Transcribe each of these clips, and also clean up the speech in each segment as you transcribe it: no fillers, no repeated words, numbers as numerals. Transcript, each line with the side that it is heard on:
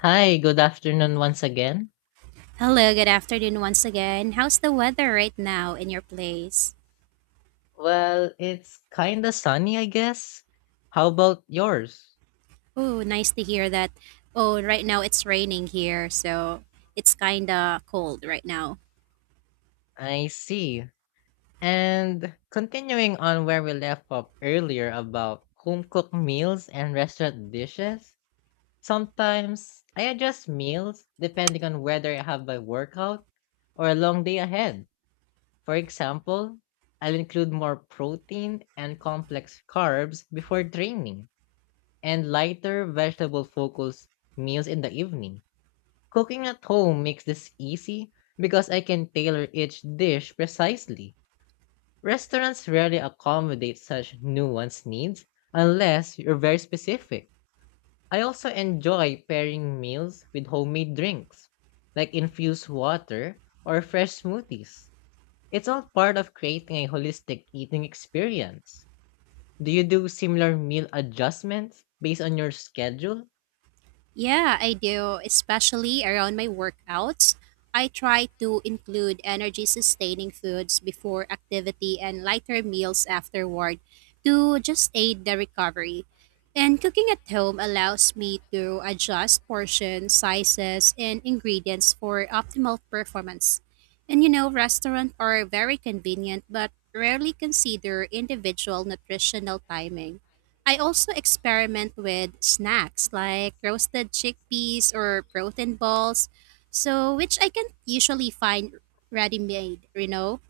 left: Hi, good afternoon once again.
right: Hello, good afternoon once again. How's the weather right now in your place?
left: Well, it's kinda sunny, I guess. How about yours?
right: Oh, nice to hear that. Oh, right now it's raining here, so it's kind of cold right now.
left: I see. And continuing on where we left off earlier about home cooked meals and restaurant dishes, sometimes I adjust meals depending on whether I have my workout or a long day ahead. For example, I'll include more protein and complex carbs before training and lighter vegetable focused meals in the evening. Cooking at home makes this easy because I can tailor each dish precisely. Restaurants rarely accommodate such nuanced needs unless you're very specific. I also enjoy pairing meals with homemade drinks, like infused water or fresh smoothies. It's all part of creating a holistic eating experience. Do you do similar meal adjustments based on your schedule?
right: Yeah, I do, especially around my workouts. I try to include energy sustaining foods before activity and lighter meals afterward to just aid the recovery. And cooking at home allows me to adjust portions, sizes, and ingredients for optimal performance. And you know, restaurants are very convenient but rarely consider individual nutritional timing. I also experiment with snacks like roasted chickpeas or protein balls, so which I can usually find ready-made,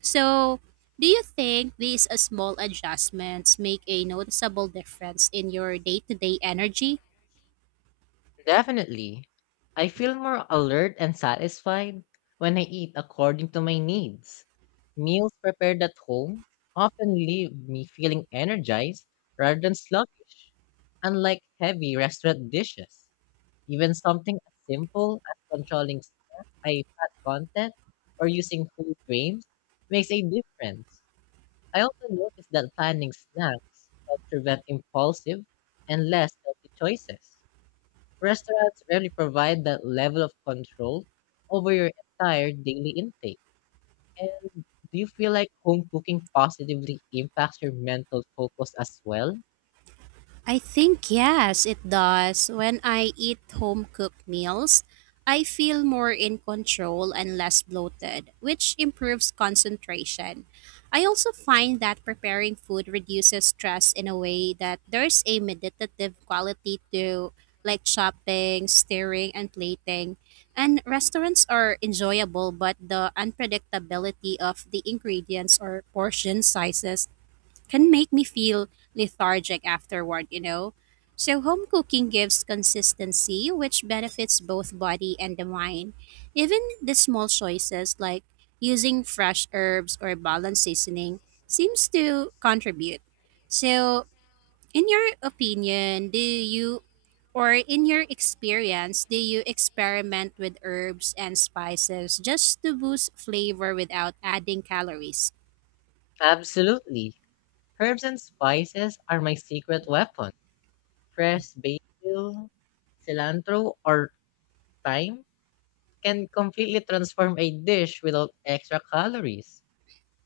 right: So, do you think these small adjustments make a noticeable difference in your day-to-day energy?
left: Definitely. I feel more alert and satisfied when I eat according to my needs. Meals prepared at home often leave me feeling energized rather than sluggish, unlike heavy restaurant dishes. Even something as simple as controlling snacks, I fat content or using food grains makes a difference. I also notice that planning snacks helps prevent impulsive and less healthy choices. Restaurants rarely provide that level of control over your entire daily intake. And do you feel like home cooking positively impacts your mental focus as well?
right: I think yes, it does. When I eat home cooked meals, I feel more in control and less bloated, which improves concentration. I also find that preparing food reduces stress in a way that there's a meditative quality to like shopping, stirring, and plating. And restaurants are enjoyable, but the unpredictability of the ingredients or portion sizes can make me feel lethargic afterward, you know? So, home cooking gives consistency, which benefits both body and the mind. Even the small choices like using fresh herbs or balanced seasoning seems to contribute. So, in your opinion, do you or in your experience, do you experiment with herbs and spices just to boost flavor without adding calories?
left: Absolutely. Herbs and spices are my secret weapon. Fresh basil, cilantro, or thyme can completely transform a dish without extra calories.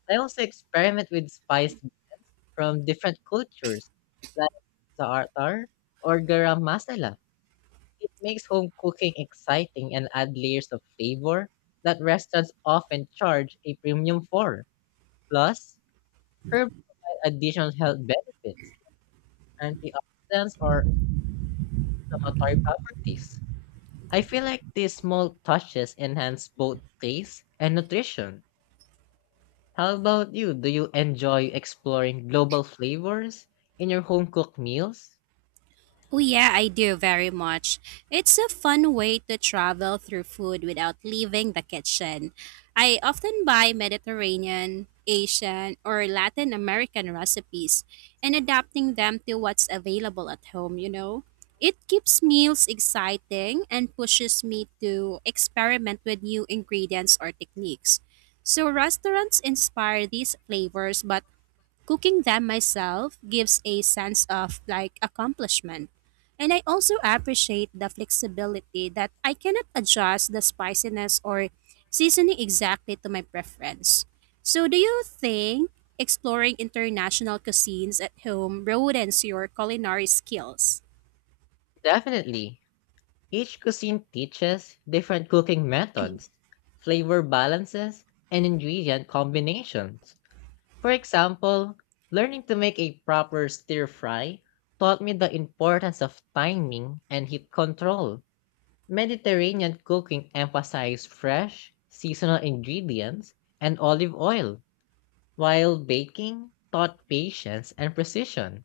left: I also experiment with spice blends from different cultures, like za'atar or garam masala. It makes home cooking exciting and add layers of flavor that restaurants often charge a premium for. Plus, herbs provide additional health benefits, like antioxidants, or inflammatory properties. I feel like these small touches enhance both taste and nutrition. How about you? Do you enjoy exploring global flavors in your home cooked meals?
right: Oh, yeah, I do very much. It's a fun way to travel through food without leaving the kitchen. I often buy Mediterranean, Asian, or Latin American recipes and adapting them to what's available at home, you know? It keeps meals exciting and pushes me to experiment with new ingredients or techniques. So, restaurants inspire these flavors, but cooking them myself gives a sense of like accomplishment. And I also appreciate the flexibility that I cannot adjust the spiciness or seasoning exactly to my preference. So, do you think exploring international cuisines at home broadens your culinary skills?
left: Definitely. Each cuisine teaches different cooking methods, flavor balances, and ingredient combinations. For example, learning to make a proper stir fry taught me the importance of timing and heat control. Mediterranean cooking emphasized fresh, seasonal ingredients and olive oil while baking taught patience and precision.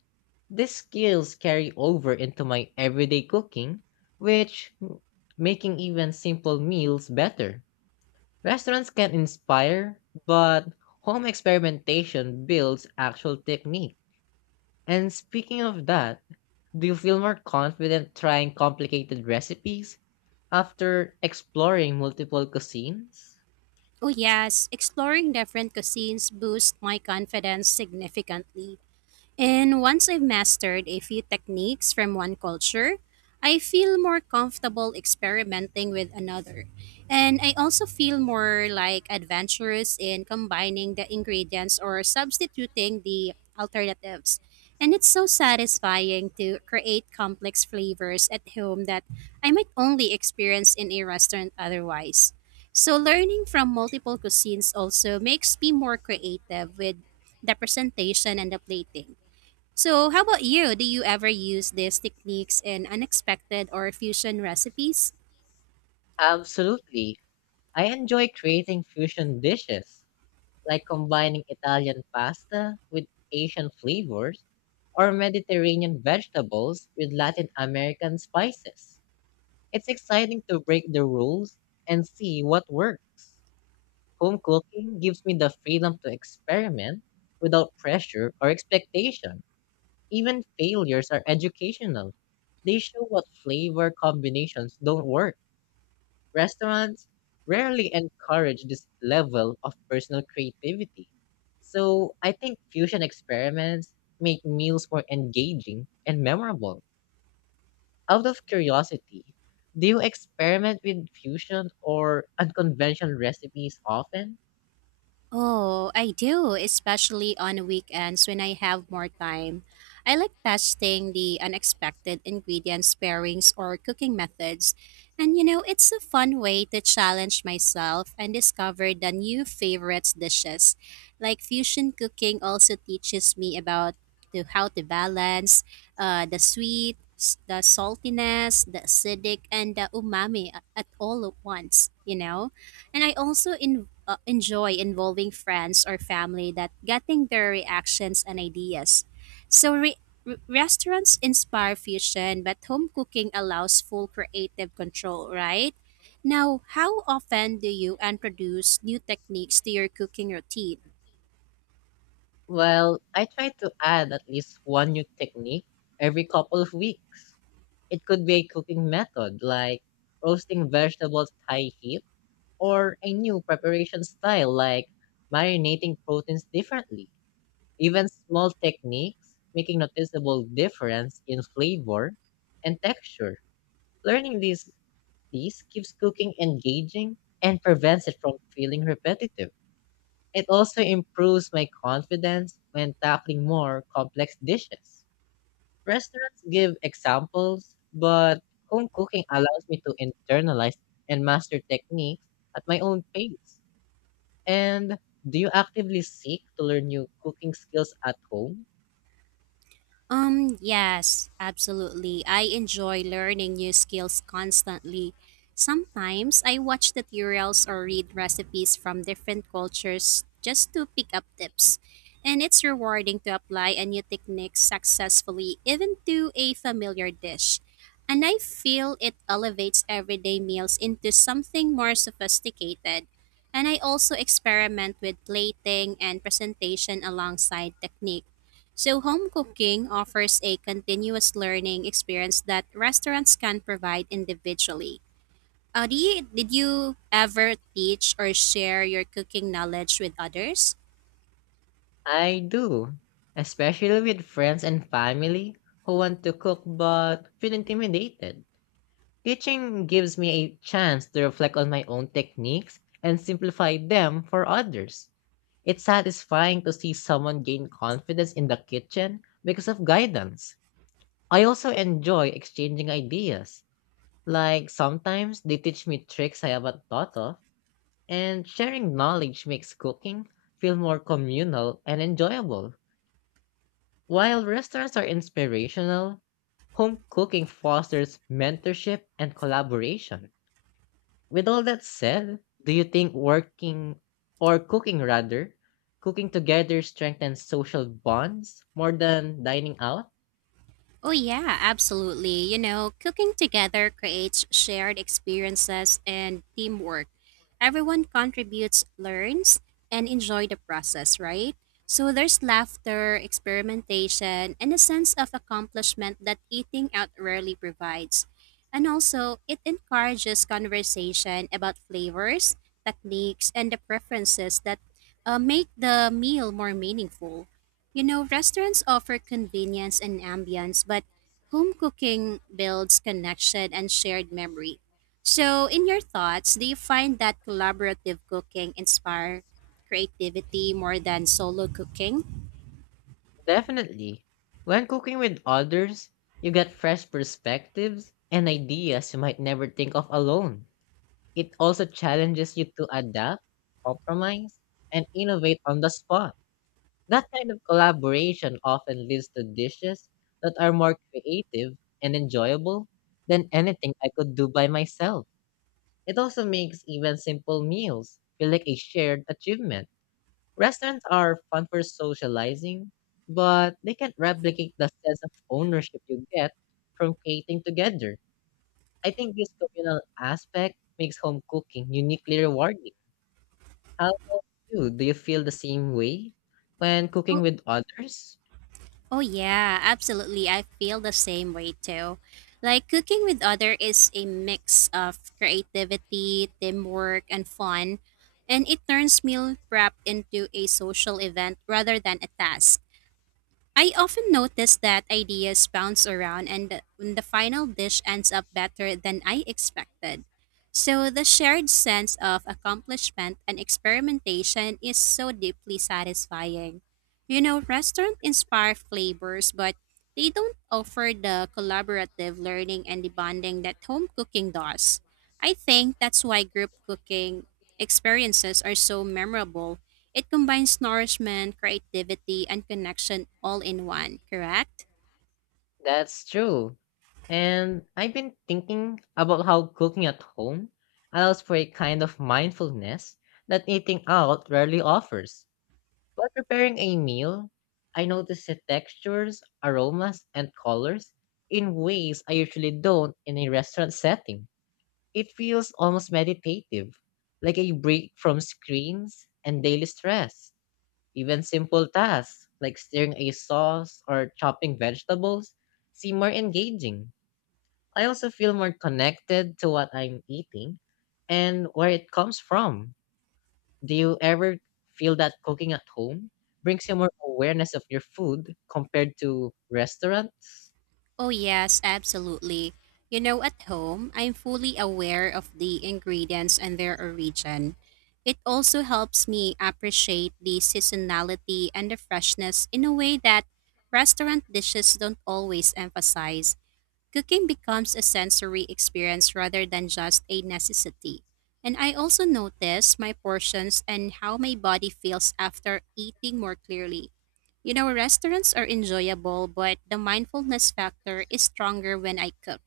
left: These skills carry over into my everyday cooking, which m- making even simple meals better. Restaurants can inspire, but home experimentation builds actual technique. And speaking of that, do you feel more confident trying complicated recipes after exploring multiple cuisines?
right: Oh, yes, exploring different cuisines boosts my confidence significantly. And once I've mastered a few techniques from one culture, I feel more comfortable experimenting with another. And I also feel more like adventurous in combining the ingredients or substituting the alternatives. And it's so satisfying to create complex flavors at home that I might only experience in a restaurant otherwise. So, learning from multiple cuisines also makes me more creative with the presentation and the plating. So, how about you? Do you ever use these techniques in unexpected or fusion recipes?
left: Absolutely. I enjoy creating fusion dishes like combining Italian pasta with Asian flavors or Mediterranean vegetables with Latin American spices. It's exciting to break the rules and see what works. Home cooking gives me the freedom to experiment without pressure or expectation. Even failures are educational. They show what flavor combinations don't work. Restaurants rarely encourage this level of personal creativity. So I think fusion experiments make meals more engaging and memorable. Out of curiosity, do you experiment with fusion or unconventional recipes often?
right: Oh, I do, especially on weekends when I have more time. I like testing the unexpected ingredients pairings or cooking methods. And you know, it's a fun way to challenge myself and discover the new favorites dishes. Like fusion cooking also teaches me about to how to balance the sweet, the saltiness, the acidic, and the umami at all at once, you know? And I also enjoy involving friends or family that getting their reactions and ideas. So restaurants inspire fusion, but home cooking allows full creative control, right? Now, how often do you introduce new techniques to your cooking routine?
left: Well, I try to add at least one new technique every couple of weeks. It could be a cooking method like roasting vegetables high heat or a new preparation style like marinating proteins differently. Even small techniques make a noticeable difference in flavor and texture. Learning these keeps cooking engaging and prevents it from feeling repetitive. It also improves my confidence when tackling more complex dishes. Restaurants give examples, but home cooking allows me to internalize and master techniques at my own pace. And do you actively seek to learn new cooking skills at home?
right: Yes, absolutely. I enjoy learning new skills constantly. Sometimes I watch tutorials or read recipes from different cultures just to pick up tips. And it's rewarding to apply a new technique successfully, even to a familiar dish. And I feel it elevates everyday meals into something more sophisticated. And I also experiment with plating and presentation alongside technique. So, home cooking offers a continuous learning experience that restaurants can provide individually. Did you ever teach or share your cooking knowledge with others?
left: I do, especially with friends and family who want to cook but feel intimidated. Teaching gives me a chance to reflect on my own techniques and simplify them for others. It's satisfying to see someone gain confidence in the kitchen because of guidance. I also enjoy exchanging ideas. Like sometimes they teach me tricks I haven't thought of. And sharing knowledge makes cooking feel more communal and enjoyable. While restaurants are inspirational, home cooking fosters mentorship and collaboration. With all that said, do you think working or cooking rather, cooking together strengthens social bonds more than dining out?
right: Oh, yeah, absolutely. You know, cooking together creates shared experiences and teamwork. Everyone contributes, learns, and enjoy the process, right? So there's laughter, experimentation, and a sense of accomplishment that eating out rarely provides. And also, it encourages conversation about flavors, techniques, and the preferences that make the meal more meaningful. You know, restaurants offer convenience and ambience, but home cooking builds connection and shared memory. So, in your thoughts, do you find that collaborative cooking inspire creativity more than solo cooking?
left: Definitely. When cooking with others, you get fresh perspectives and ideas you might never think of alone. It also challenges you to adapt, compromise, and innovate on the spot. That kind of collaboration often leads to dishes that are more creative and enjoyable than anything I could do by myself. It also makes even simple meals feel like a shared achievement. Restaurants are fun for socializing, but they can't replicate the sense of ownership you get from creating together. I think this communal aspect makes home cooking uniquely rewarding. How about you? Do you feel the same way when cooking
right: Oh,
left: with others?
right: oh, yeah, absolutely. I feel the same way too. Like cooking with other is a mix of creativity, teamwork, and fun, and it turns meal prep into a social event rather than a task. I often notice that ideas bounce around when the final dish ends up better than I expected. So the shared sense of accomplishment and experimentation is so deeply satisfying. You know, restaurants inspire flavors, but they don't offer the collaborative learning and the bonding that home cooking does. I think that's why group cooking experiences are so memorable. It combines nourishment, creativity, and connection all in one, correct?
left: That's true. And I've been thinking about how cooking at home allows for a kind of mindfulness that eating out rarely offers. While preparing a meal, I notice the textures, aromas, and colors in ways I usually don't in a restaurant setting. It feels almost meditative, like a break from screens and daily stress. Even simple tasks like stirring a sauce or chopping vegetables seem more engaging. I also feel more connected to what I'm eating and where it comes from. Do you ever feel that cooking at home brings you more awareness of your food compared to restaurants?
right: Oh, yes, absolutely. You know, at home, I'm fully aware of the ingredients and their origin. It also helps me appreciate the seasonality and the freshness in a way that restaurant dishes don't always emphasize. Cooking becomes a sensory experience rather than just a necessity. And I also notice my portions and how my body feels after eating more clearly. You know, restaurants are enjoyable, but the mindfulness factor is stronger when I cook.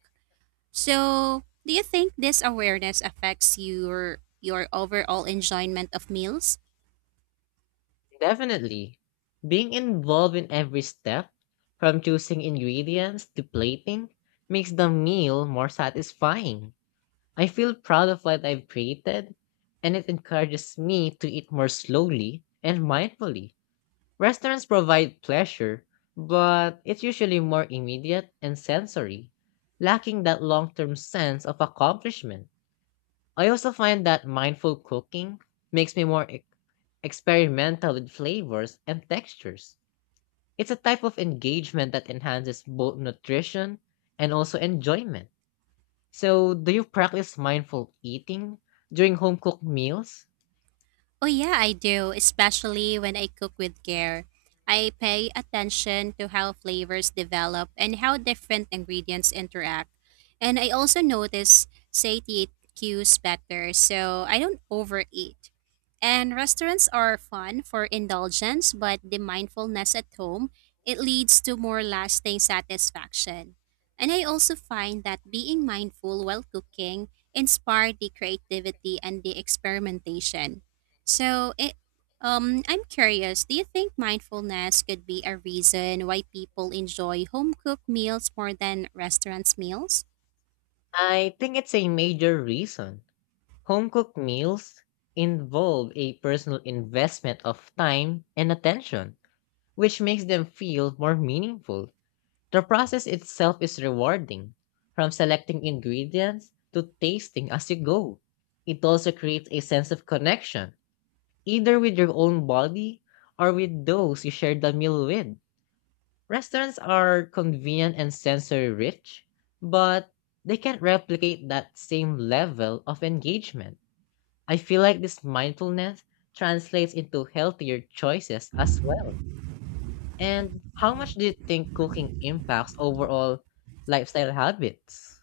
right: So, do you think this awareness affects your overall enjoyment of meals?
left: Definitely. Being involved in every step, from choosing ingredients to plating, makes the meal more satisfying. I feel proud of what I've created, and it encourages me to eat more slowly and mindfully. Restaurants provide pleasure, but it's usually more immediate and sensory, lacking that long term sense of accomplishment. I also find that mindful cooking makes me more experimental with flavors and textures. It's a type of engagement that enhances both nutrition and also enjoyment. So, do you practice mindful eating during home cooked meals?
right: Oh, yeah, I do, especially when I cook with care. I pay attention to how flavors develop and how different ingredients interact. And I also notice satiate cues better, so I don't overeat. And restaurants are fun for indulgence, but the mindfulness at home, it leads to more lasting satisfaction. And I also find that being mindful while cooking inspired the creativity and the experimentation. So it I'm curious, do you think mindfulness could be a reason why people enjoy home cooked meals more than restaurants meals?
left: I think it's a major reason. Home cooked meals involve a personal investment of time and attention, which makes them feel more meaningful. The process itself is rewarding, from selecting ingredients to tasting as you go. It also creates a sense of connection, either with your own body or with those you share the meal with. Restaurants are convenient and sensory rich, but they can't replicate that same level of engagement. I feel like this mindfulness translates into healthier choices as well. And how much do you think cooking impacts overall lifestyle habits?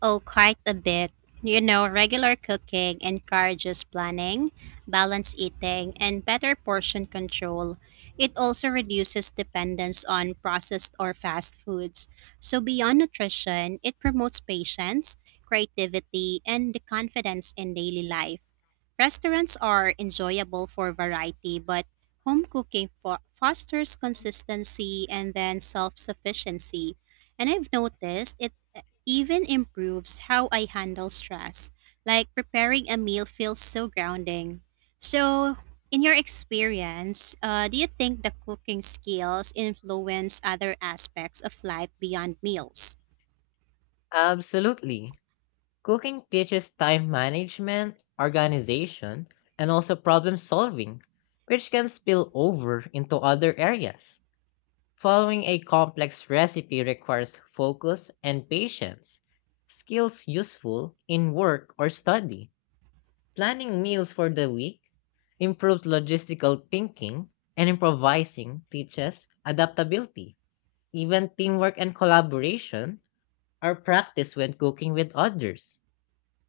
right: Oh, quite a bit. You know, regular cooking encourages planning, balanced eating, and better portion control. It also reduces dependence on processed or fast foods. So, beyond nutrition, it promotes patience, creativity, and the confidence in daily life. Restaurants are enjoyable for variety, but home cooking fosters consistency and then self sufficiency. And I've noticed it even improves how I handle stress. Like preparing a meal feels so grounding. So, in your experience, do you think the cooking skills influence other aspects of life beyond meals?
left: Absolutely. Cooking teaches time management, organization, and also problem solving, which can spill over into other areas. Following a complex recipe requires focus and patience, skills useful in work or study. Planning meals for the week improves logistical thinking, and improvising teaches adaptability. Even teamwork and collaboration are practiced when cooking with others.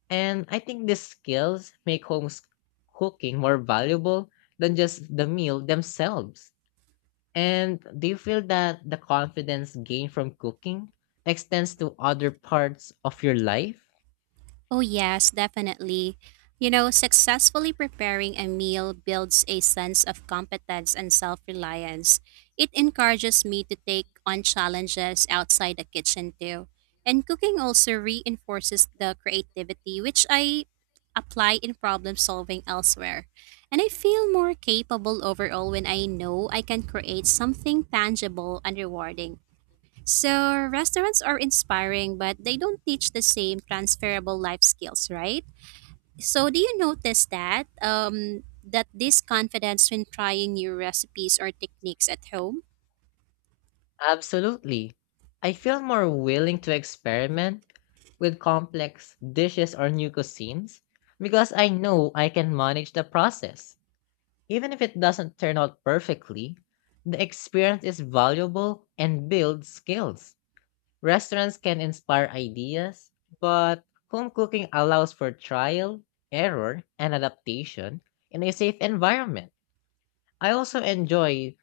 left: And I think these skills make cooking more valuable than just the meal themselves. And do you feel that the confidence gained from cooking extends to other parts of your life?
right: Oh, yes, definitely. You know, successfully preparing a meal builds a sense of competence and self reliance. It encourages me to take on challenges outside the kitchen, too. And cooking also reinforces the creativity, which I apply in problem solving elsewhere. And I feel more capable overall when I know I can create something tangible and rewarding. So, restaurants are inspiring, but they don't teach the same transferable life skills, right? So, do you notice that this confidence when trying new recipes or techniques at home?
left: Absolutely. I feel more willing to experiment with complex dishes or new cuisines because I know I can manage the process. Even if it doesn't turn out perfectly, the experience is valuable and builds skills. Restaurants can inspire ideas, but home cooking allows for trial, error, and adaptation in a safe environment. I also enjoy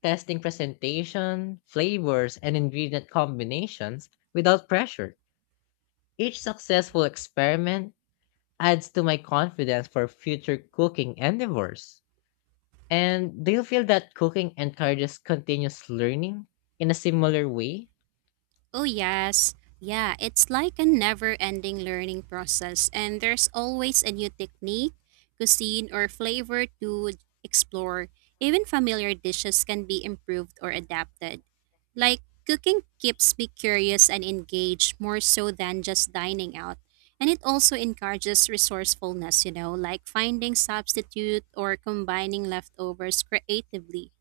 left: testing presentation, flavors, and ingredient combinations without pressure. Each successful experiment adds to my confidence for future cooking endeavors. And do you feel that cooking encourages continuous learning in a similar way?
right: Oh, yes. Yeah, it's like a never ending learning process, and there's always a new technique, cuisine, or flavor to explore. Even familiar dishes can be improved or adapted. Like, cooking keeps me curious and engaged more so than just dining out. And it also encourages resourcefulness, you know, like finding substitute or combining leftovers creatively.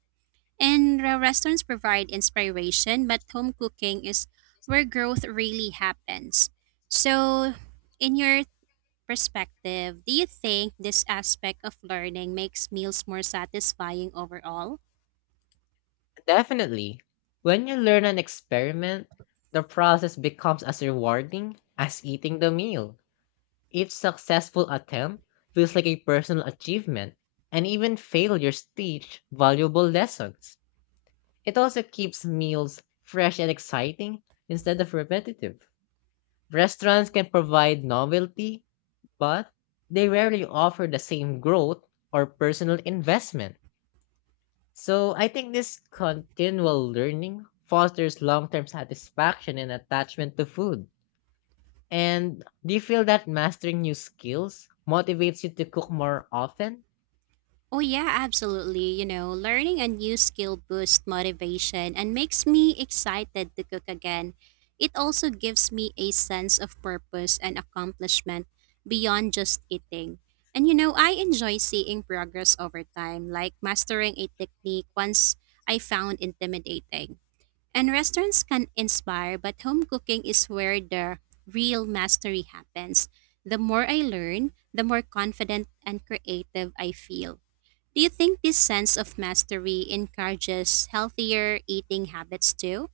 right: And restaurants provide inspiration, but home cooking is where growth really happens. So, in your perspective, do you think this aspect of learning makes meals more satisfying overall?
left: Definitely. When you learn an experiment, the process becomes as rewarding as eating the meal. Each successful attempt feels like a personal achievement, and even failures teach valuable lessons. It also keeps meals fresh and exciting instead of repetitive. Restaurants can provide novelty, but they rarely offer the same growth or personal investment. So I think this continual learning fosters long-term satisfaction and attachment to food. And do you feel that mastering new skills motivates you to cook more often?
right: Oh, yeah, absolutely. You know, learning a new skill boosts motivation and makes me excited to cook again. It also gives me a sense of purpose and accomplishment beyond just eating. And you know, I enjoy seeing progress over time, like mastering a technique once I found intimidating. And restaurants can inspire, but home cooking is where the real mastery happens. The more I learn, the more confident and creative I feel. Do you think this sense of mastery encourages healthier eating habits too?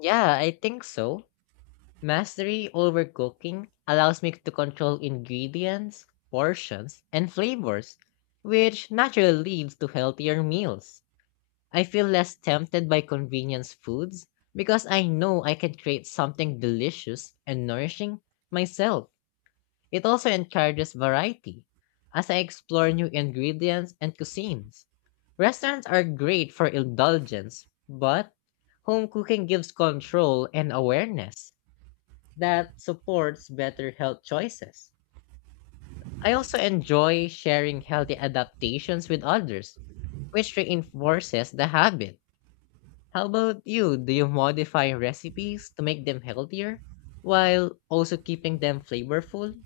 left: Yeah, I think so. Mastery over cooking allows me to control ingredients, portions, and flavors, which naturally leads to healthier meals. I feel less tempted by convenience foods because I know I can create something delicious and nourishing myself. It also encourages variety, as I explore new ingredients and cuisines. Restaurants are great for indulgence, but home cooking gives control and awareness that supports better health choices. I also enjoy sharing healthy adaptations with others, which reinforces the habit. How about you? Do you modify recipes to make them healthier while also keeping them flavorful?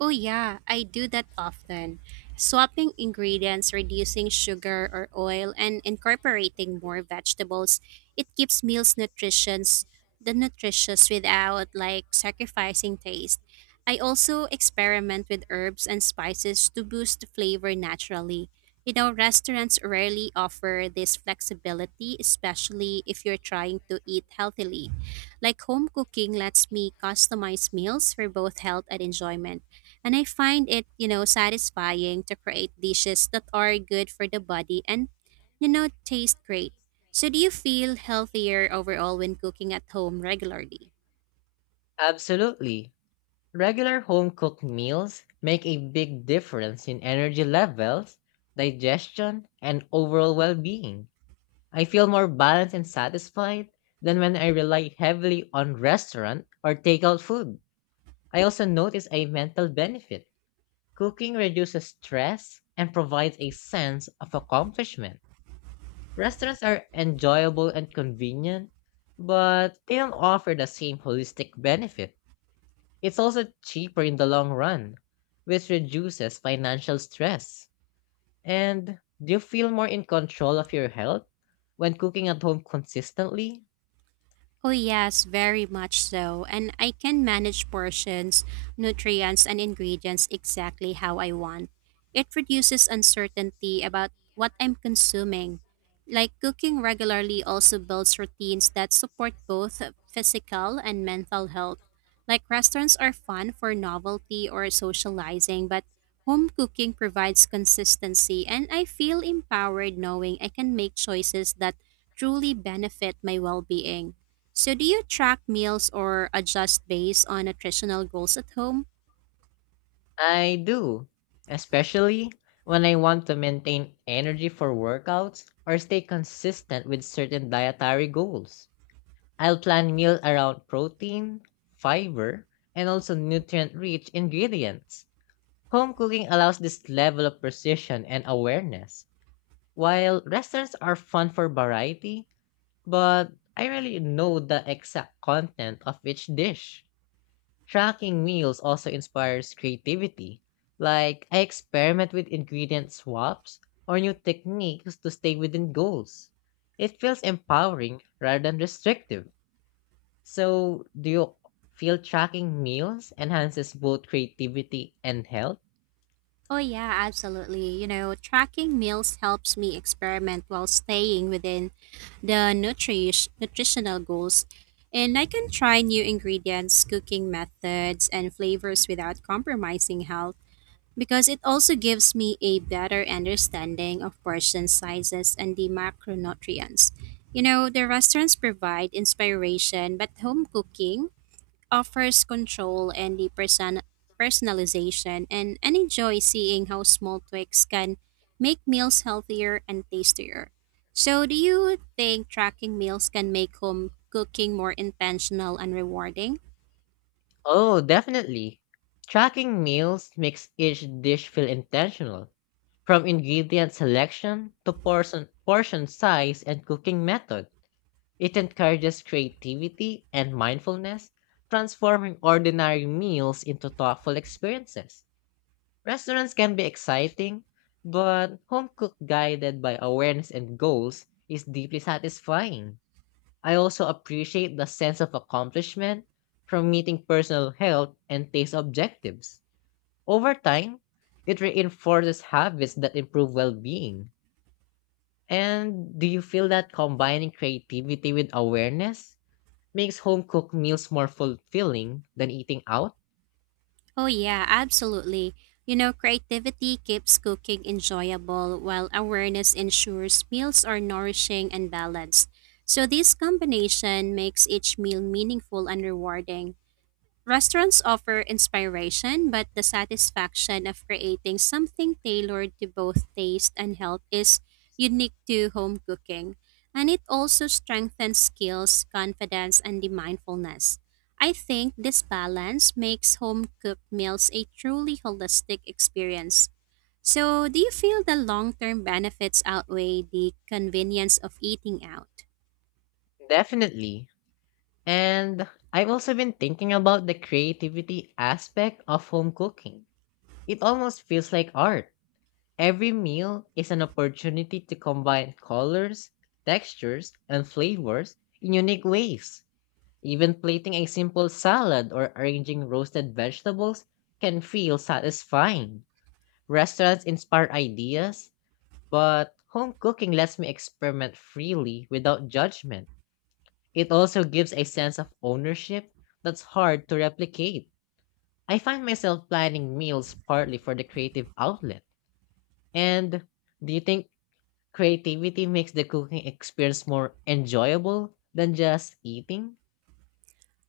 right: Oh, yeah, I do that often. Swapping ingredients, reducing sugar or oil, and incorporating more vegetables. It keeps meals nutritious, the nutritious without like sacrificing taste. I also experiment with herbs and spices to boost flavor naturally. You know, restaurants rarely offer this flexibility, especially if you're trying to eat healthily. Like home cooking lets me customize meals for both health and enjoyment. And I find it, you know, satisfying to create dishes that are good for the body and, you know, taste great. So do you feel healthier overall when cooking at home regularly?
left: Absolutely. Regular home cooked meals make a big difference in energy levels, digestion, and overall well being. I feel more balanced and satisfied than when I rely heavily on restaurant or takeout food. I also notice a mental benefit. Cooking reduces stress and provides a sense of accomplishment. Restaurants are enjoyable and convenient, but they don't offer the same holistic benefit. It's also cheaper in the long run, which reduces financial stress. And do you feel more in control of your health when cooking at home consistently?
right: Oh, yes, very much so. And I can manage portions, nutrients, and ingredients exactly how I want. It reduces uncertainty about what I'm consuming. Like cooking regularly also builds routines that support both physical and mental health. Like restaurants are fun for novelty or socializing, but home cooking provides consistency, and I feel empowered knowing I can make choices that truly benefit my well being. So, do you track meals or adjust based on nutritional goals at home?
left: I do, especially when I want to maintain energy for workouts or stay consistent with certain dietary goals. I'll plan meals around protein, fiber, and also nutrient rich ingredients. Home cooking allows this level of precision and awareness. While restaurants are fun for variety, but I rarely know the exact content of each dish. Tracking meals also inspires creativity. Like, I experiment with ingredient swaps or new techniques to stay within goals. It feels empowering rather than restrictive. So, do you feel tracking meals enhances both creativity and health?
right: Oh, yeah, absolutely. You know, tracking meals helps me experiment while staying within the nutritional goals. And I can try new ingredients, cooking methods, and flavors without compromising health because it also gives me a better understanding of portion sizes and the macronutrients. You know, the restaurants provide inspiration, but home cooking offers control and the personalization, and enjoy seeing how small tweaks can make meals healthier and tastier. So, do you think tracking meals can make home cooking more intentional and rewarding?
left: Oh, definitely. Tracking meals makes each dish feel intentional. From ingredient selection to portion size and cooking method, it encourages creativity and mindfulness, transforming ordinary meals into thoughtful experiences. Restaurants can be exciting, but home cooked guided by awareness and goals is deeply satisfying. I also appreciate the sense of accomplishment from meeting personal health and taste objectives. Over time, it reinforces habits that improve well being. And do you feel that combining creativity with awareness makes home cooked meals more fulfilling than eating out?
right: Oh, yeah, absolutely. You know, creativity keeps cooking enjoyable while awareness ensures meals are nourishing and balanced. So, this combination makes each meal meaningful and rewarding. Restaurants offer inspiration, but the satisfaction of creating something tailored to both taste and health is unique to home cooking. And it also strengthens skills, confidence, and the mindfulness. I think this balance makes home cooked meals a truly holistic experience. So, do you feel the long term benefits outweigh the convenience of eating out?
left: Definitely. And I've also been thinking about the creativity aspect of home cooking. It almost feels like art. Every meal is an opportunity to combine colors, textures, and flavors in unique ways. Even plating a simple salad or arranging roasted vegetables can feel satisfying. Restaurants inspire ideas, but home cooking lets me experiment freely without judgment. It also gives a sense of ownership that's hard to replicate. I find myself planning meals partly for the creative outlet. And do you think creativity makes the cooking experience more enjoyable than just eating?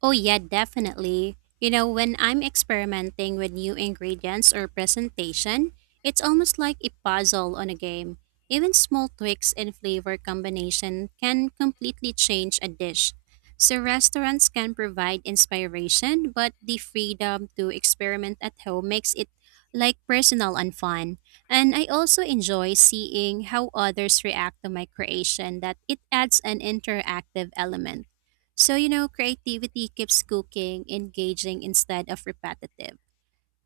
right: Oh, yeah, definitely. You know, when I'm experimenting with new ingredients or presentation, it's almost like a puzzle on a game. Even small tweaks in flavor combination can completely change a dish. So, restaurants can provide inspiration, but the freedom to experiment at home makes it like personal and fun. And I also enjoy seeing how others react to my creation, that it adds an interactive element. So, you know, creativity keeps cooking engaging instead of repetitive,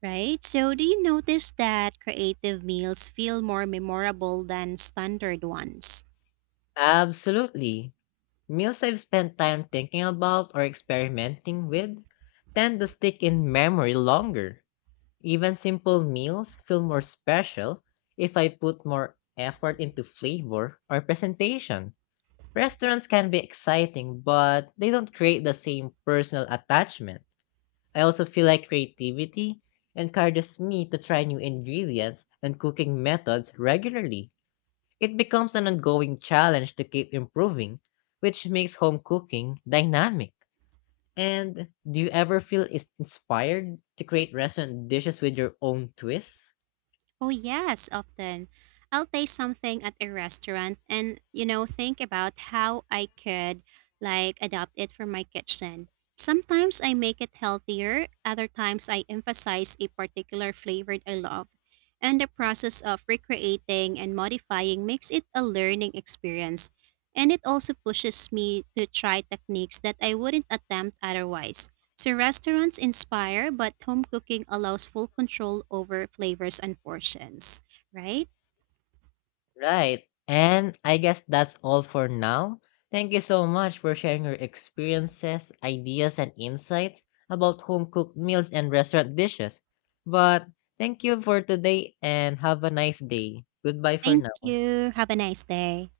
right: right? So, do you notice that creative meals feel more memorable than standard ones?
left: Absolutely. Meals I've spent time thinking about or experimenting with tend to stick in memory longer. Even simple meals feel more special if I put more effort into flavor or presentation. Restaurants can be exciting, but they don't create the same personal attachment. I also feel like creativity encourages me to try new ingredients and cooking methods regularly. It becomes an ongoing challenge to keep improving, which makes home cooking dynamic. And do you ever feel inspired to create restaurant dishes with your own twists?
right: Oh, yes, often. I'll taste something at a restaurant and, you know, think about how I could like adopt it for my kitchen. Sometimes I make it healthier, other times I emphasize a particular flavor I love. And the process of recreating and modifying makes it a learning experience. And it also pushes me to try techniques that I wouldn't attempt otherwise. So restaurants inspire, but home cooking allows full control over flavors and portions, right?
left: Right. And I guess that's all for now. Thank you so much for sharing your experiences, ideas, and insights about home cooked meals and restaurant dishes. But thank you for today and have a nice day. Goodbye for
right: Thank
left: now.
right: you. Have a nice day.